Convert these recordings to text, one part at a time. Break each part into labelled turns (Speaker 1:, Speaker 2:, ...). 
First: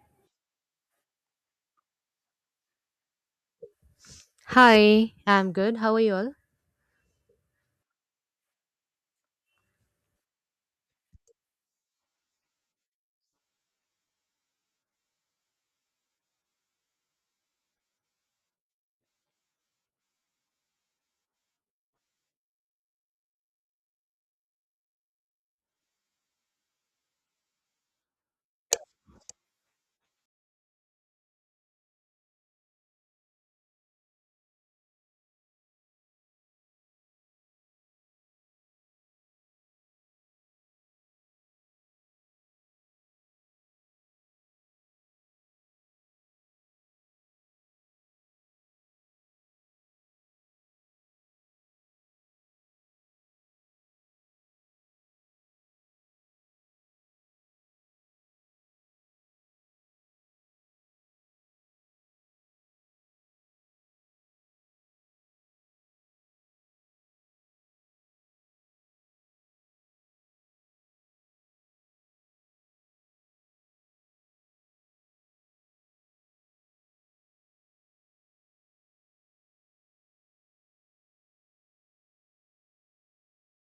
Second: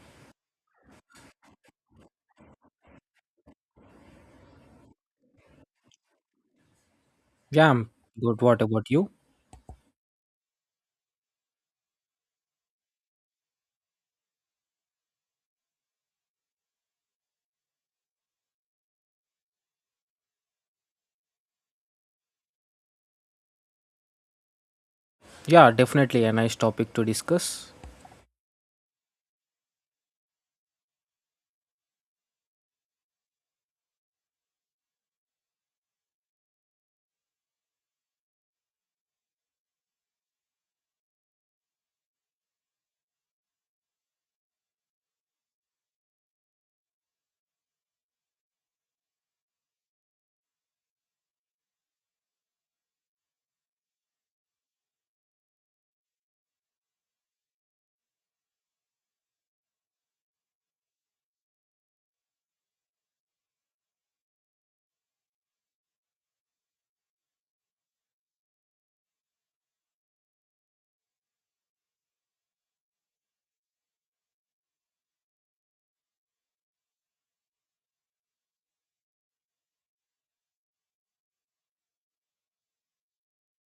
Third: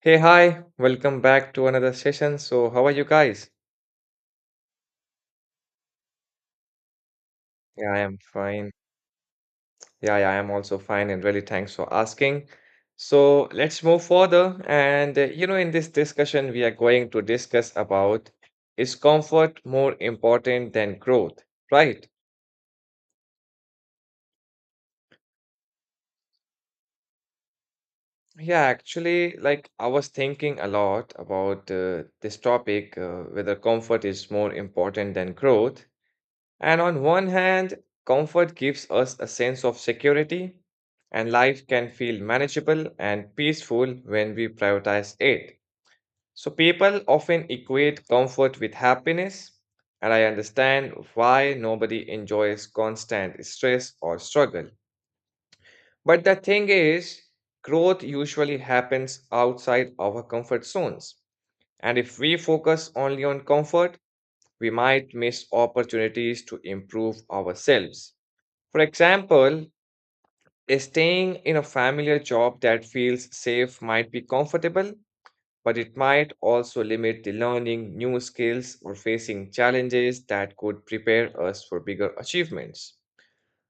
Speaker 1: Hey, hi, welcome back to another session. So, how are you guys?
Speaker 2: Hi, I'm good. How are you all?
Speaker 3: Yeah, I'm
Speaker 1: Yeah, I am
Speaker 3: good. What
Speaker 1: fine.
Speaker 3: about you?
Speaker 1: Yeah, yeah, I am also fine, and really thanks for asking. So, let's move further. In this discussion, we are going to discuss about is comfort more important than growth, right?
Speaker 3: Yeah, definitely a nice topic to discuss.
Speaker 1: Yeah, actually, like I was thinking a lot about this topic, whether comfort is more important than growth. And on one hand, comfort gives us a sense of security, and life can feel manageable and peaceful when we prioritize it. So, people often equate comfort with happiness, and I understand why nobody enjoys constant stress or struggle. But the thing is, growth usually happens outside our comfort zones. And if we focus only on comfort, we might miss opportunities to improve ourselves. For example, a staying in a familiar job that feels safe might be comfortable, but it might also limit the learning new skills or facing challenges that could prepare us for bigger achievements.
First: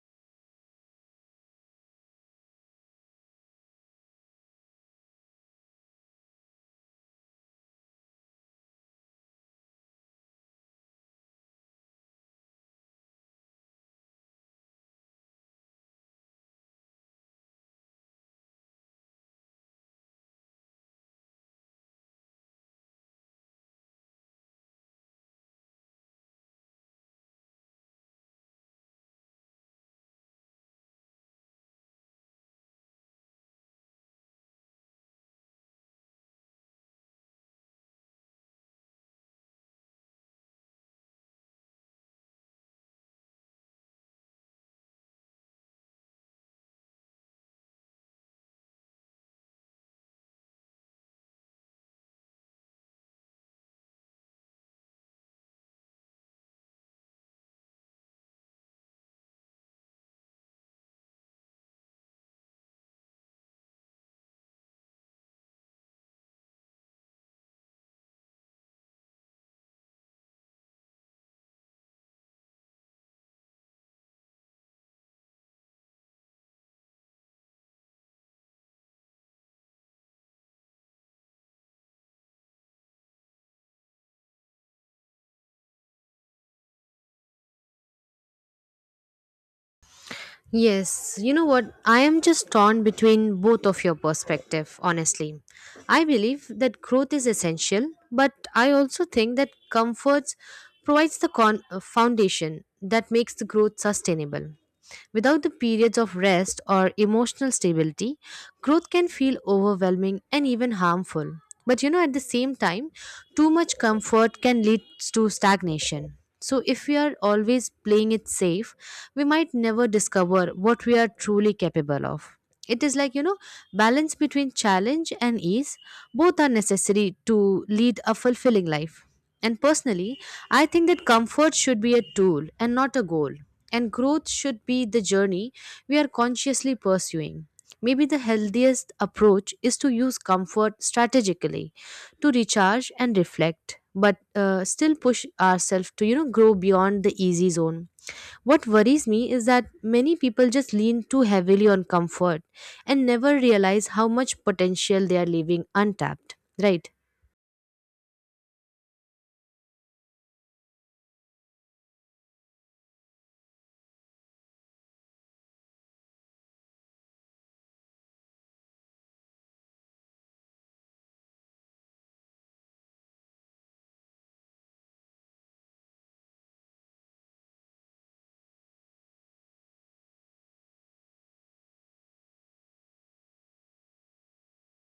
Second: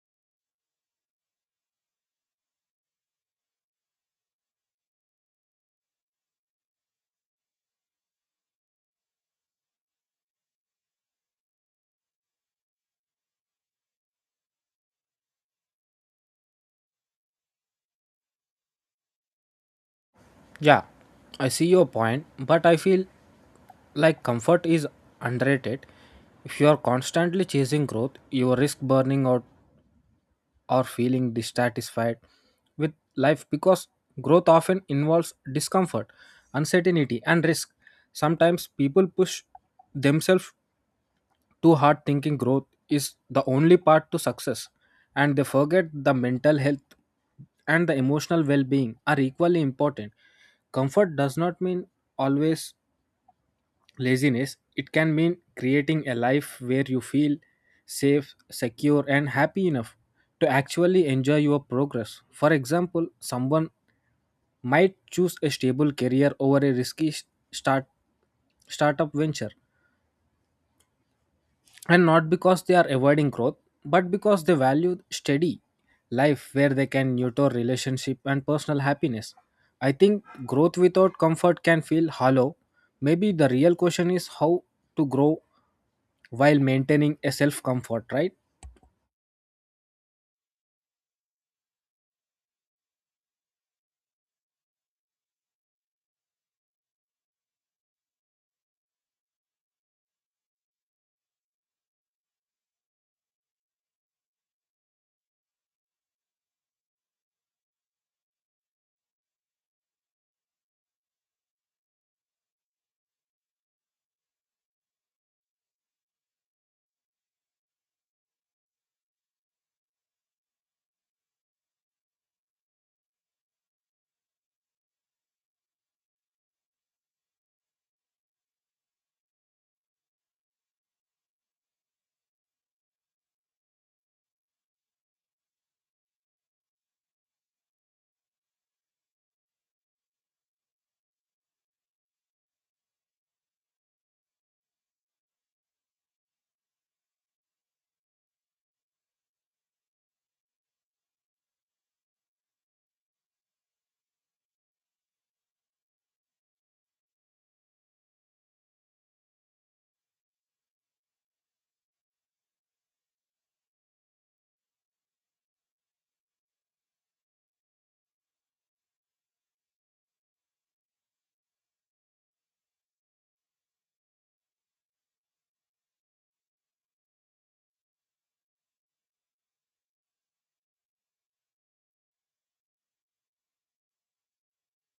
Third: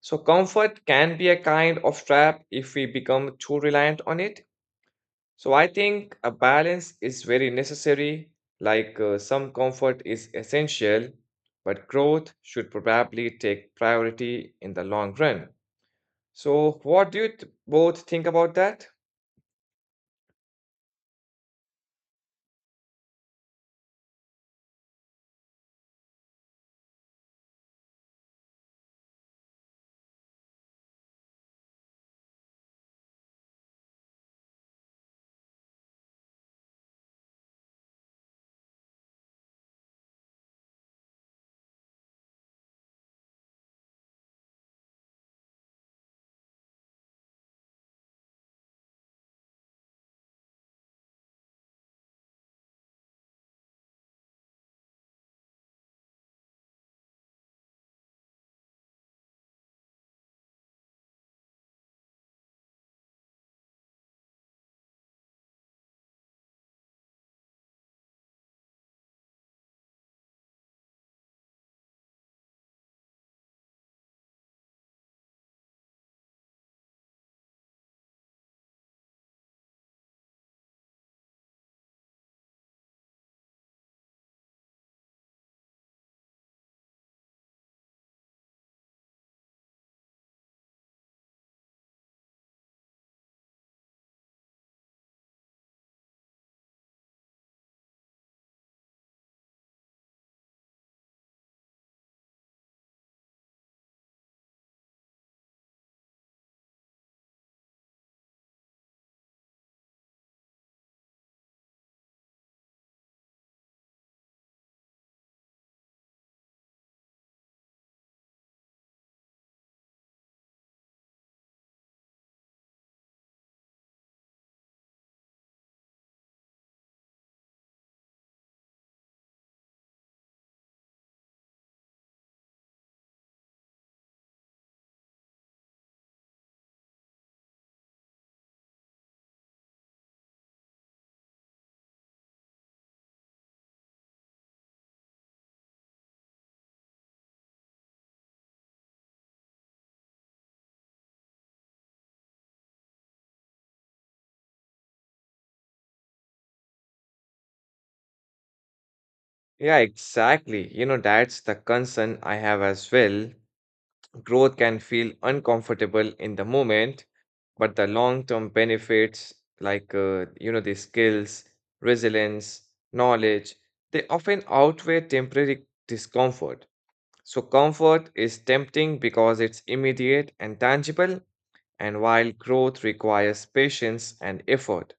Speaker 1: So, comfort can be a kind of trap if we become too reliant on it. So, I think a balance is very necessary, like some comfort is essential, but growth should probably take priority in the long run. So, what do you both think about that?
Speaker 3: Yeah, I see your point, but I feel like comfort is underrated. If you are constantly chasing growth, you risk burning out or feeling dissatisfied with life because growth often involves discomfort, uncertainty, and risk. Sometimes people push themselves too hard thinking growth is the only path to success, and they forget the mental health and the emotional well-being are equally important. Comfort does not mean always laziness. It can mean creating a life where you feel safe, secure, and happy enough to actually enjoy your progress. For example, someone might choose a stable career over a risky start startup venture, and not because they are avoiding growth, but because they value steady life where they can nurture relationship and personal happiness. I think growth without comfort can feel hollow. Maybe the real question is how to grow while maintaining a self comfort, right?
Speaker 2: Yes, you know what? I am just torn between both of your perspective, honestly. I believe that growth is essential, but I also think that comforts provides the foundation that makes the growth sustainable. Without the periods of rest or emotional stability, growth can feel overwhelming and even harmful. But you know, at the same time, too much comfort can lead to stagnation. So, if we are always playing it safe, we might never discover what we are truly capable of. It is like, you know, balance between challenge and ease. Both are necessary to lead a fulfilling life. And personally, I think that comfort should be a tool and not a goal. And growth should be the journey we are consciously pursuing. Maybe the healthiest approach is to use comfort strategically to recharge and reflect, but still push ourselves to, you know, grow beyond the easy zone. What worries me is that many people just lean too heavily on comfort and never realize how much potential they are leaving untapped, right?
Speaker 1: Yeah, exactly. You know, that's the concern I have as well. Growth can feel uncomfortable in the moment, but the long-term benefits, like the skills, resilience, knowledge, they often outweigh temporary discomfort. So comfort is tempting because it's immediate and tangible, and while growth requires patience and effort.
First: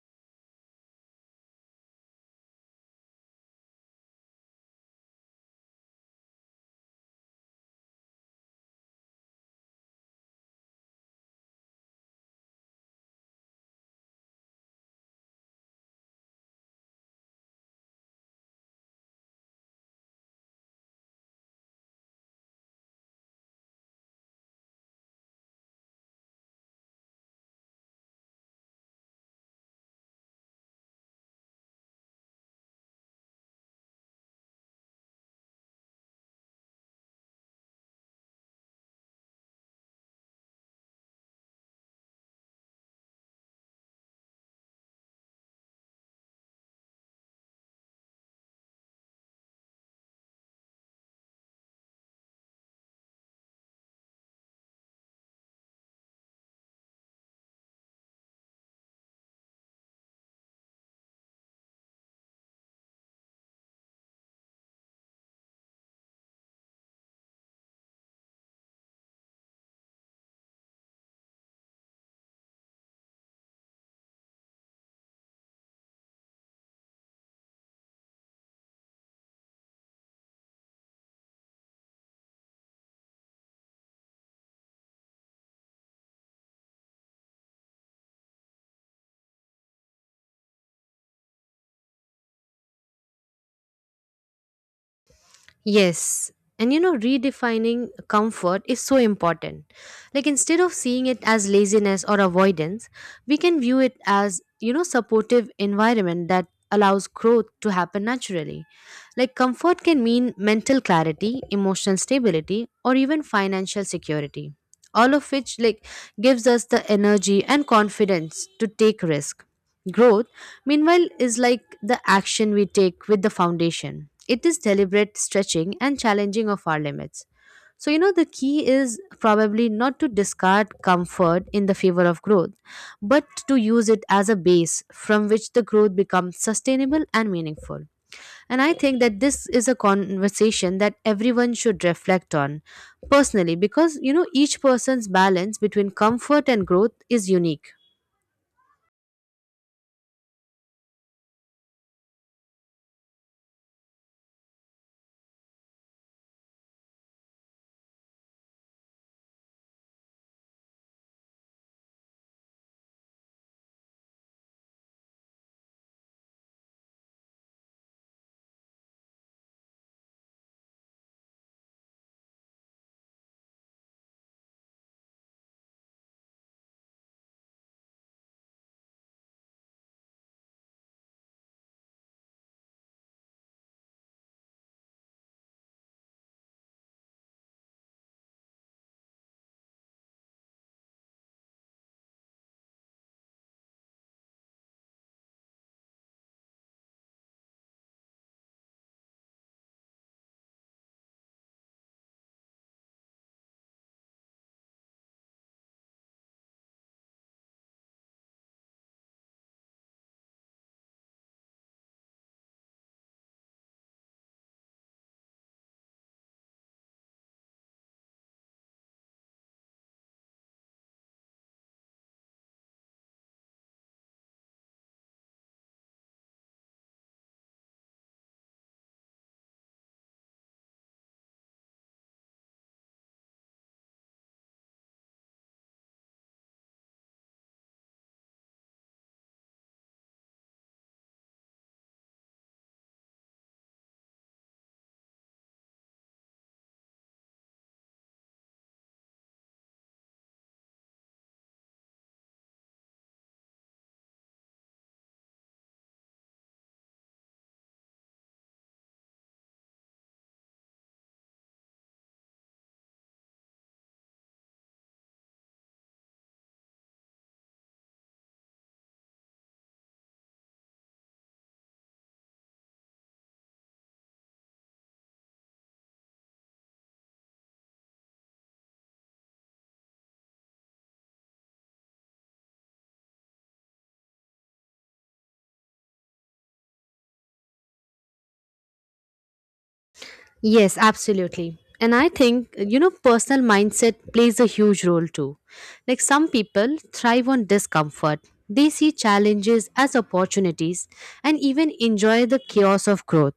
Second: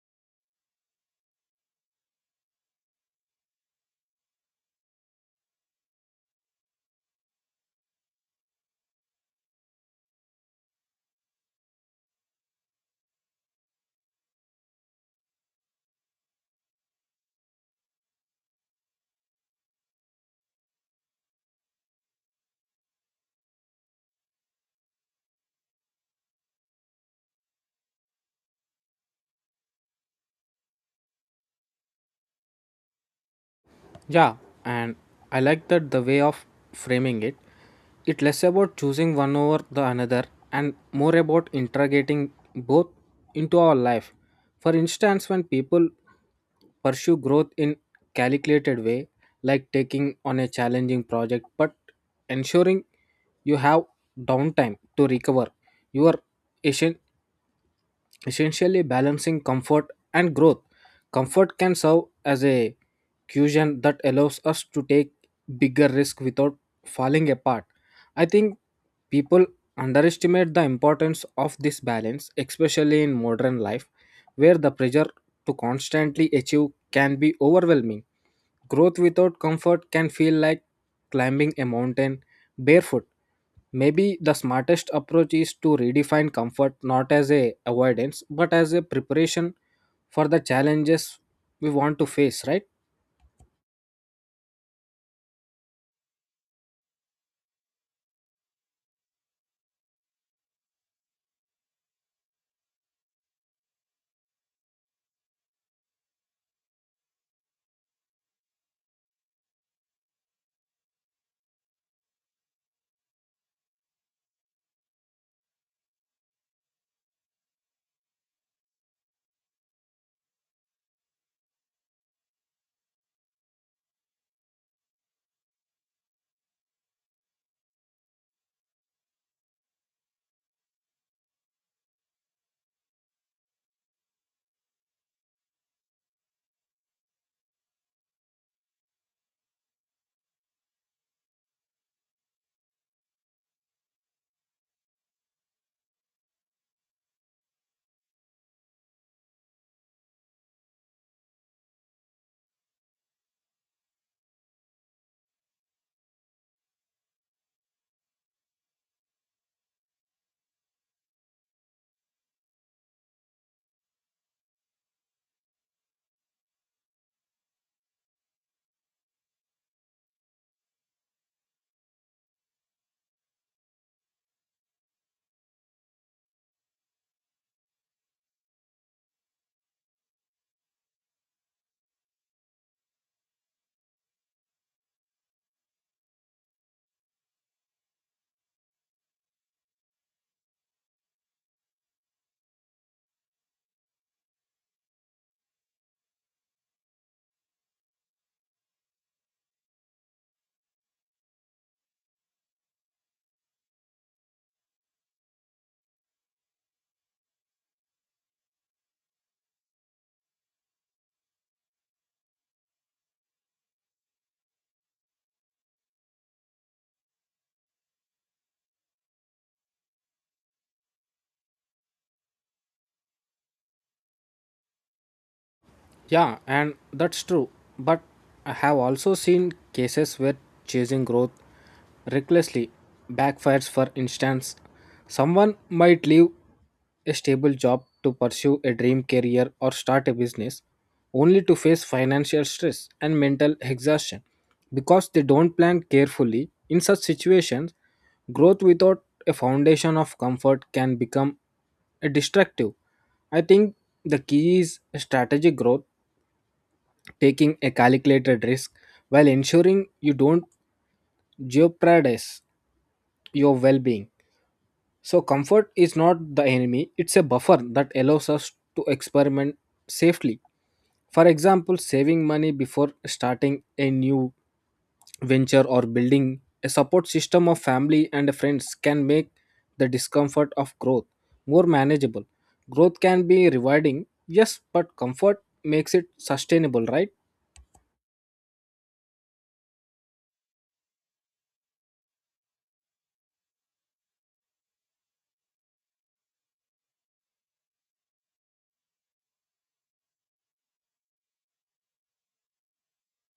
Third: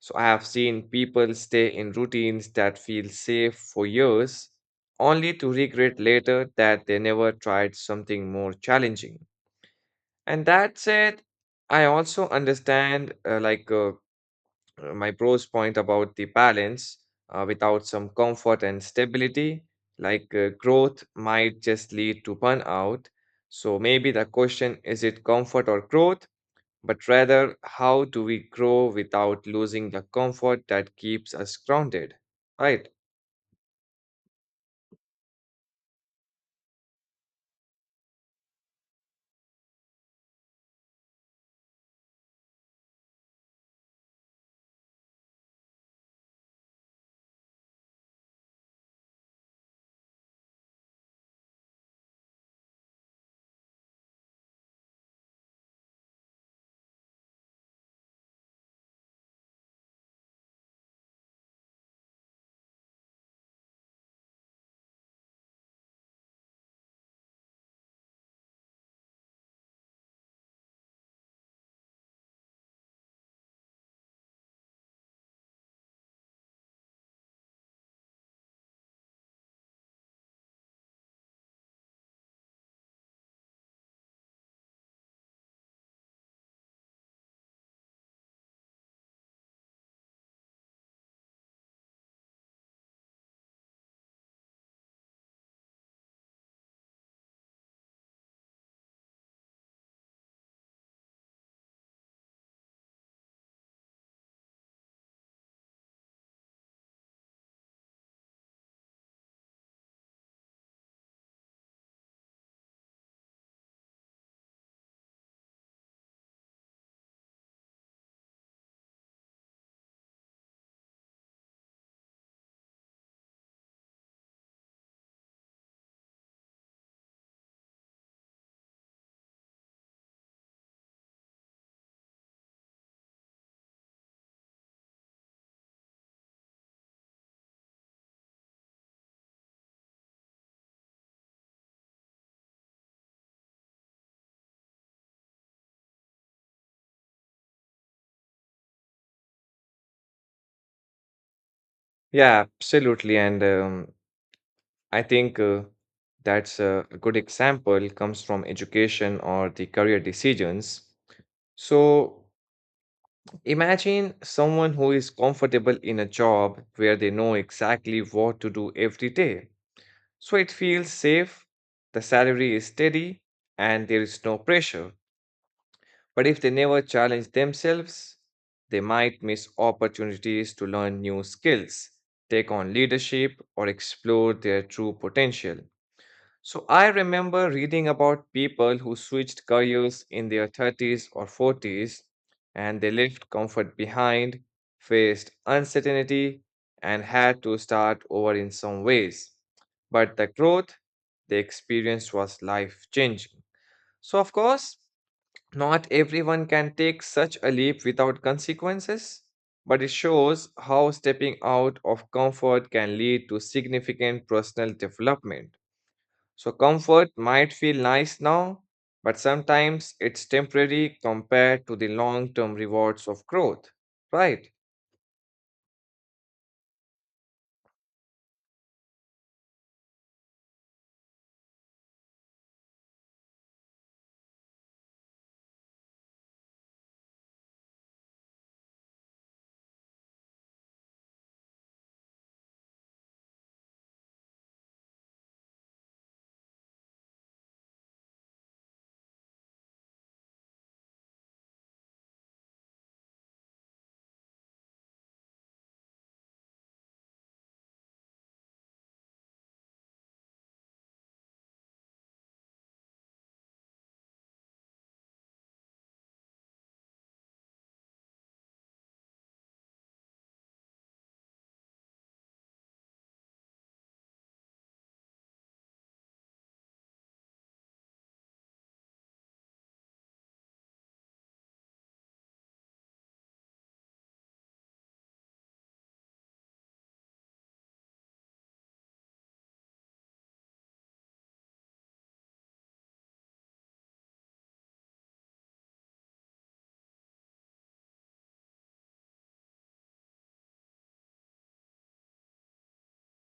Speaker 1: So I have seen people stay in routines that feel safe for years, only to regret later that they never tried something more challenging. And that said, I also understand, my bro's point about the balance. Without some comfort and stability, like growth might just lead to burnout. So maybe the question is it comfort or growth, but rather how do we grow without losing the comfort that keeps us grounded, right?
Speaker 3: Yeah, and I like that the way of framing it, it less about choosing one over the another and more about integrating both into our life. For instance, when people pursue growth in calculated way, like taking on a challenging project but ensuring you have downtime to recover your essen- essentially balancing comfort and growth. Comfort can serve as a cushion that allows us to take bigger risk without falling apart. I think people underestimate the importance of this balance, especially in modern life, where the pressure to constantly achieve can be overwhelming. Growth without comfort can feel like climbing a mountain barefoot. Maybe the smartest approach is to redefine comfort not as a avoidance but as a preparation for the challenges we want to face, right?
Speaker 2: Yes. And you know, redefining comfort is so important. Like, instead of seeing it as laziness or avoidance, we can view it as, you know, supportive environment that allows growth to happen naturally. Like, comfort can mean mental clarity, emotional stability, or even financial security. All of which, like, gives us the energy and confidence to take risk. Growth, meanwhile, is like the action we take with the foundation. It is deliberate stretching and challenging of our limits. So, you know, the key is probably not to discard comfort in the favor of growth, but to use it as a base from which the growth becomes sustainable and meaningful. And I think that this is a conversation that everyone should reflect on personally because, you know, each person's balance between comfort and growth is unique.
Speaker 1: Yeah, absolutely. And I think that's a good example comes from education or the career decisions. So imagine someone who is comfortable in a job where they know exactly what to do every day. So it feels safe, the salary is steady, and there is no pressure. But if they never challenge themselves, they might miss opportunities to learn new skills, take on leadership, or explore their true potential. So I remember reading about people who switched careers in their 30s or 40s, and they left comfort behind, faced uncertainty, and had to start over in some ways. But the growth they experienced was life changing. So, of course, not everyone can take such a leap without consequences, but it shows how stepping out of comfort can lead to significant personal development. So, comfort might feel nice now, but sometimes it's temporary compared to the long term rewards of growth, right?
Speaker 3: Yeah, and that's true. But I have also seen cases where chasing growth recklessly backfires. For instance, someone might leave a stable job to pursue a dream career or start a business only to face financial stress and mental exhaustion because they don't plan carefully. In such situations, growth without a foundation of comfort can become a destructive. I think the key is strategic growth, taking a calculated risk while ensuring you don't jeopardize your well-being. So, comfort is not the enemy, it's a buffer that allows us to experiment safely. For example, saving money before starting a new venture or building a support system of family and friends can make the discomfort of growth more manageable. Growth can be rewarding, yes, but comfort makes it sustainable, right?
Speaker 2: Yes, absolutely. And I think, you know, personal mindset plays a huge role too. Like some people thrive on discomfort, they see challenges as opportunities and even enjoy the chaos of growth.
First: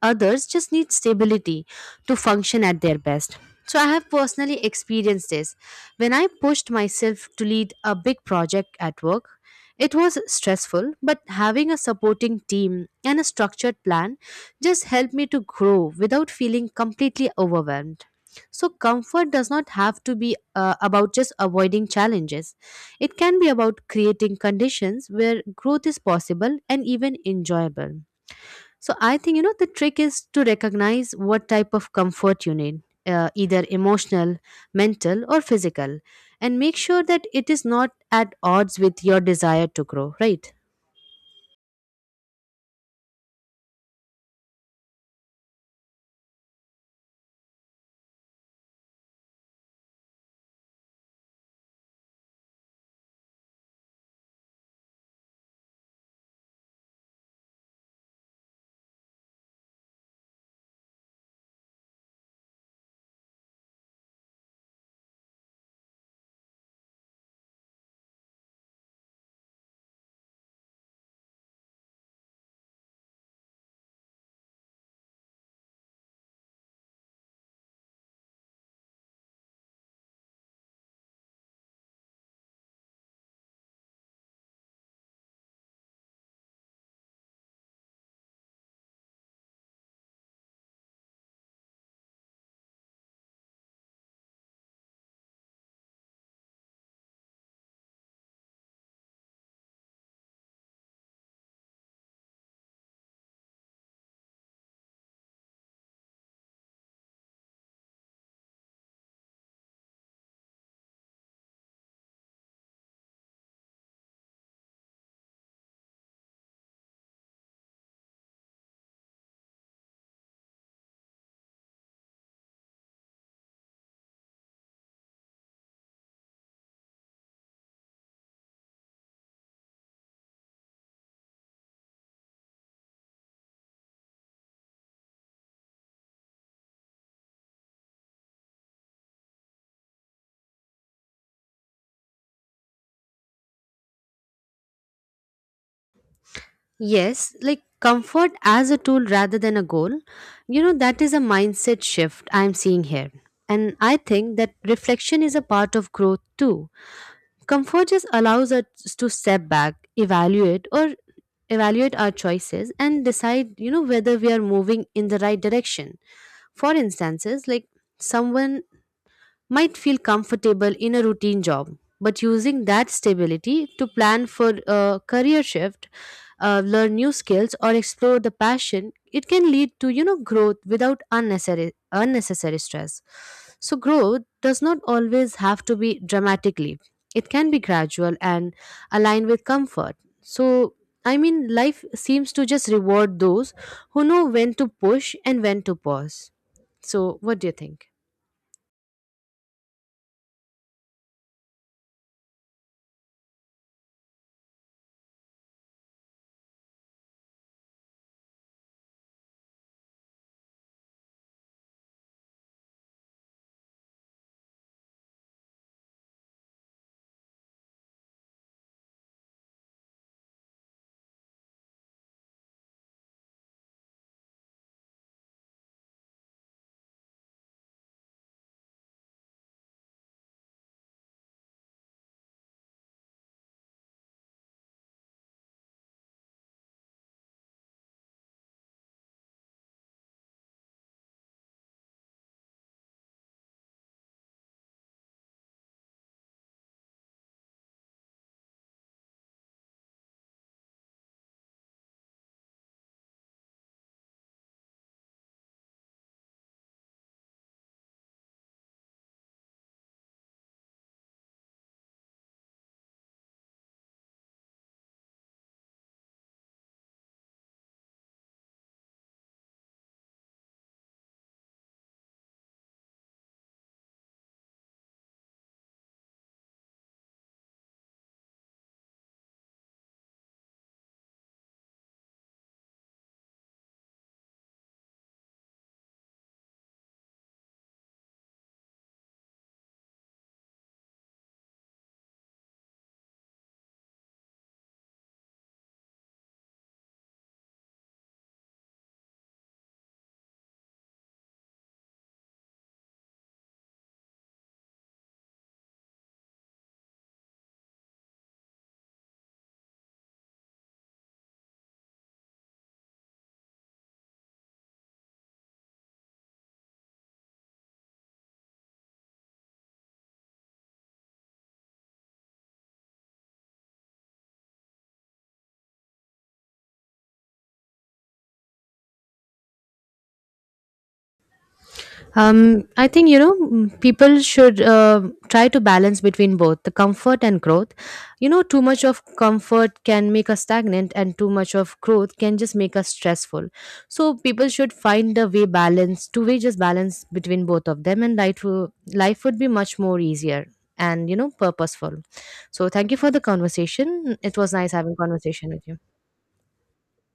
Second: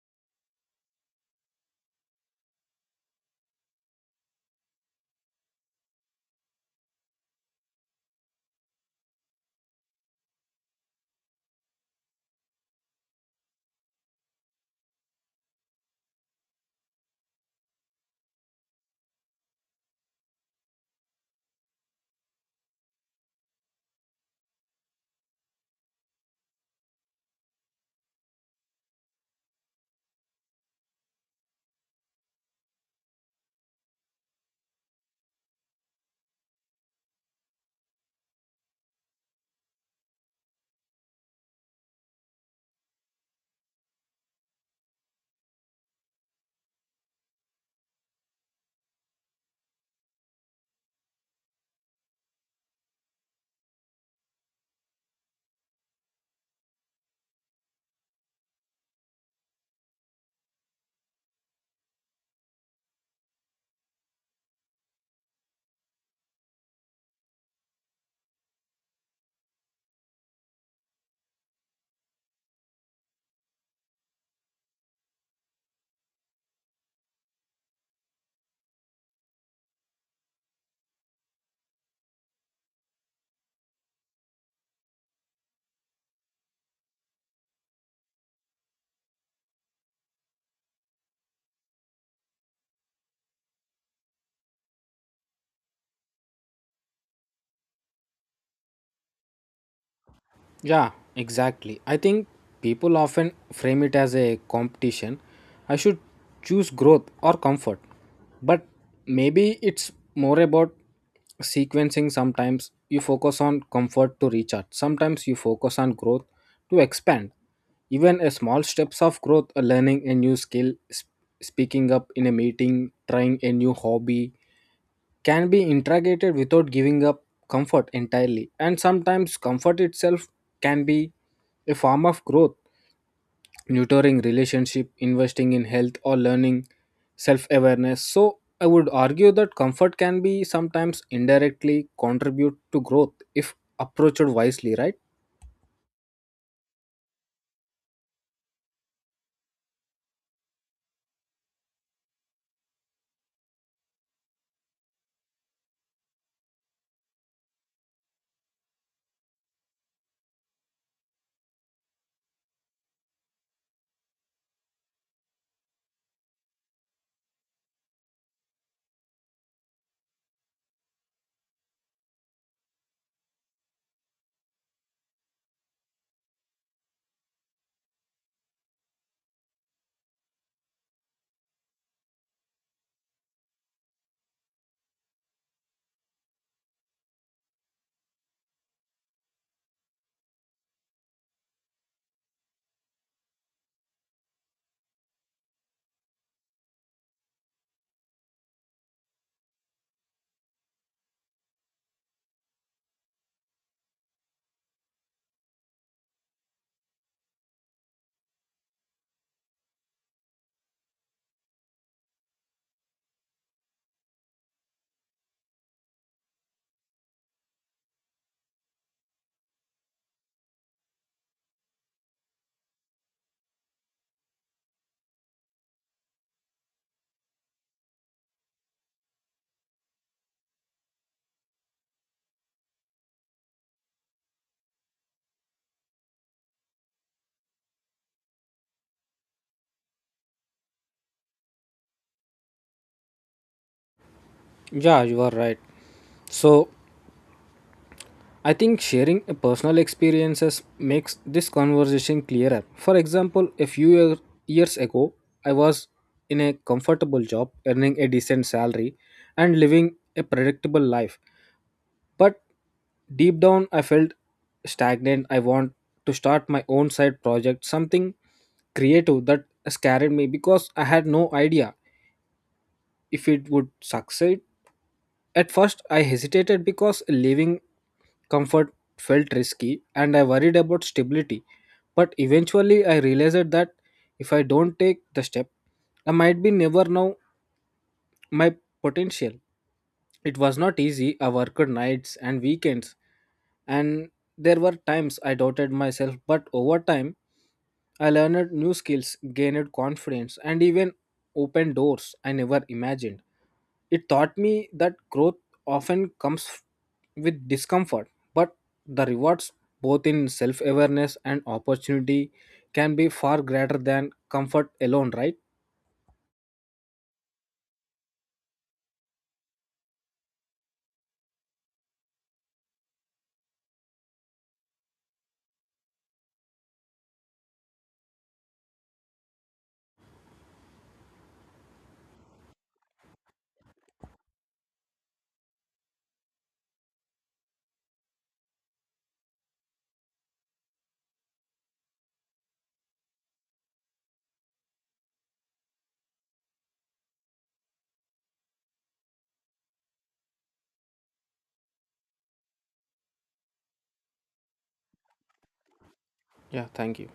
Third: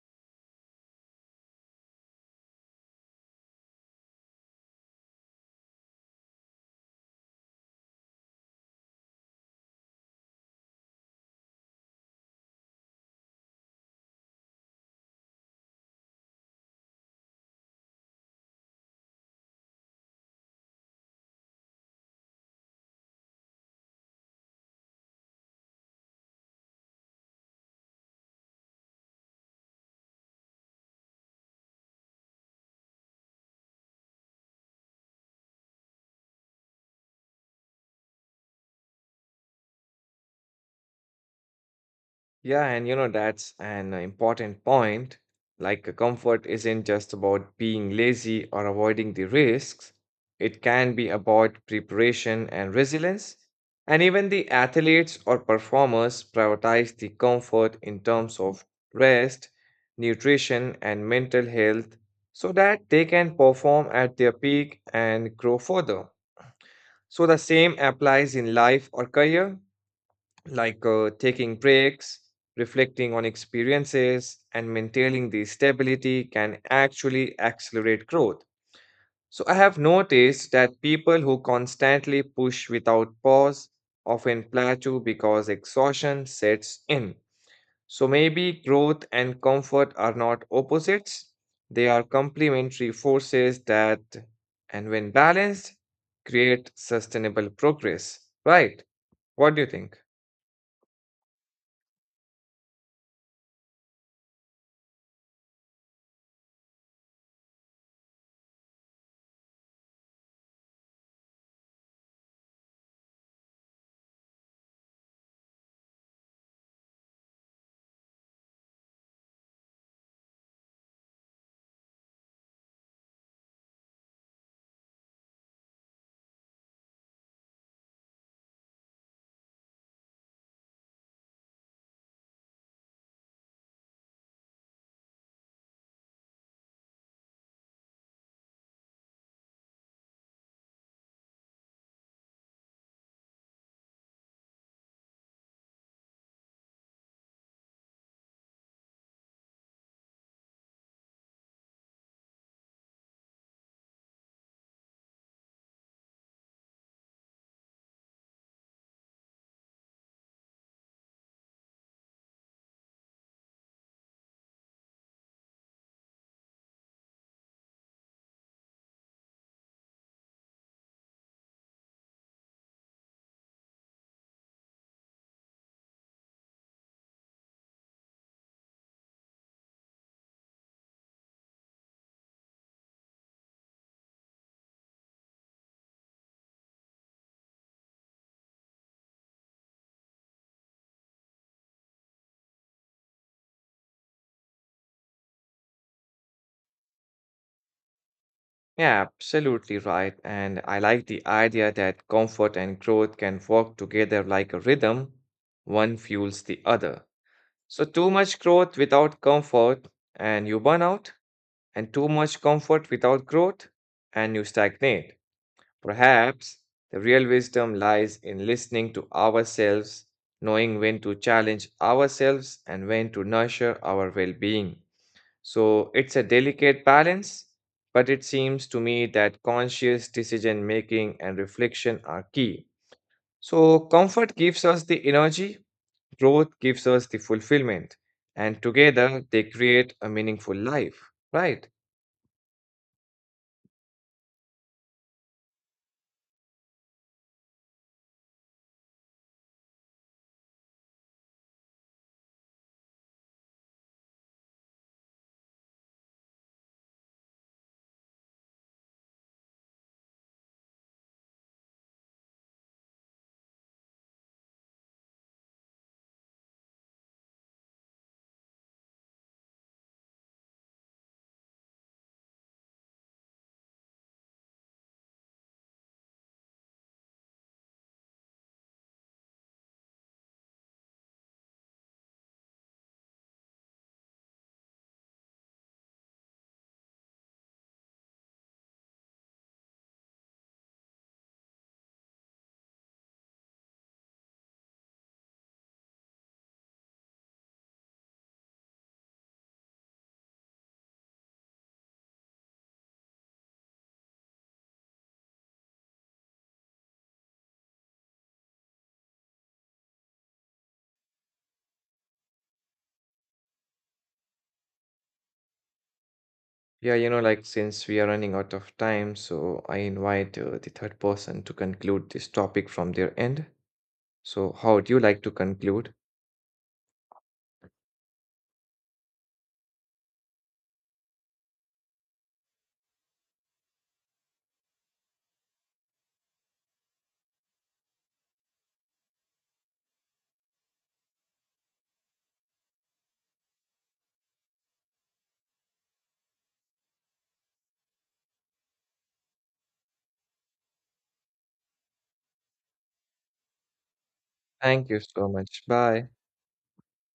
Speaker 2: Others just need stability to function at their best. So I have personally experienced this. When I pushed myself to lead a big project at work, it was stressful, but having a supporting team and a structured plan just help me to grow without feeling completely overwhelmed. So, comfort does not have to be about just avoiding challenges. It can be about creating conditions where growth is possible and even enjoyable. So, I think you know the trick is to recognize what type of comfort you need, either emotional, mental, or physical, and make sure that it is not at odds with your desire to grow, right?
Speaker 1: Yeah, and you know, that's an important point. Like, comfort isn't just about being lazy or avoiding the risks, it can be about preparation and resilience. And even the athletes or performers prioritize the comfort in terms of rest, nutrition, and mental health so that they can perform at their peak and grow further. So, the same applies in life or career like taking breaks, reflecting on experiences, and maintaining the stability can actually accelerate growth. So, I have noticed that people who constantly push without pause often plateau because exhaustion sets in. So, maybe growth and comfort are not opposites, they are complementary forces that, and when balanced, create sustainable progress. Right? What do you think?
Speaker 3: Yeah, exactly. I think people often frame it as a competition. I should choose growth or comfort. But maybe it's more about sequencing. Sometimes you focus on comfort to recharge, sometimes you focus on growth to expand. Even a small steps of growth, learning a new skill, speaking up in a meeting, trying a new hobby, can be integrated without giving up comfort entirely. And sometimes comfort itself can be a form of growth, nurturing relationship, investing in health, or learning self awareness. So, I would argue that comfort can be sometimes indirectly contribute to growth if approached wisely, right?
Speaker 2: Yes, like comfort as a tool rather than a goal. You know, that is a mindset shift I'm seeing here. And I think that reflection is a part of growth too. Comfort just allows us to step back, evaluate, or evaluate our choices and decide, you know, whether we are moving in the right direction. For instances, like someone might feel comfortable in a routine job, but using that stability to plan for a career shift, learn new skills, or explore the passion, it can lead to you know growth without unnecessary stress. So growth does not always have to be dramatically. It can be gradual and aligned with comfort. So I mean, life seems to just reward those who know when to push and when to pause. So, what do you think?
Speaker 1: Yeah, absolutely right. And I like the idea that comfort and growth can work together like a rhythm, one fuels the other. So, too much growth without comfort, and you burn out, and too much comfort without growth, and you stagnate. Perhaps the real wisdom lies in listening to ourselves, knowing when to challenge ourselves and when to nurture our well being. So it's a delicate balance, but it seems to me that conscious decision making and reflection are key. So comfort gives us the energy, growth gives us the fulfillment, and together they create a meaningful life, right?
Speaker 3: Yeah, you are right. So I think sharing personal experiences makes this conversation clearer. For example, a few years ago, I was in a comfortable job, earning a decent salary and living a predictable life. But deep down, I felt stagnant. I want to start my own side project, something creative that scared me because I had no idea if it would succeed. At first, I hesitated because leaving comfort felt risky and I worried about stability. But eventually, I realized that if I don't take the step, I might be never know my potential. It was not easy. I worked nights and weekends, and there were times I doubted myself, but over time, I learned new skills, gained confidence, and even opened doors I never imagined. It taught me that growth often comes with discomfort, but the rewards, both in self awareness and opportunity, can be far greater than comfort alone, right?
Speaker 1: Yeah, you know, like since we are running out of time, so I invite the third person to conclude this topic from their end. So, how would you like to conclude?
Speaker 2: I think you know people should try to balance between both the comfort and growth. You know, too much of comfort can make us stagnant, and too much of growth can just make us stressful. So people should find a way balance, two-way just balance between both of them, and life life would be much more easier and you know purposeful. So thank you for the conversation. It was nice
Speaker 1: Thank
Speaker 2: having
Speaker 1: you so
Speaker 2: conversation
Speaker 1: much.
Speaker 2: with you.
Speaker 1: Bye.
Speaker 3: Yeah, thank you.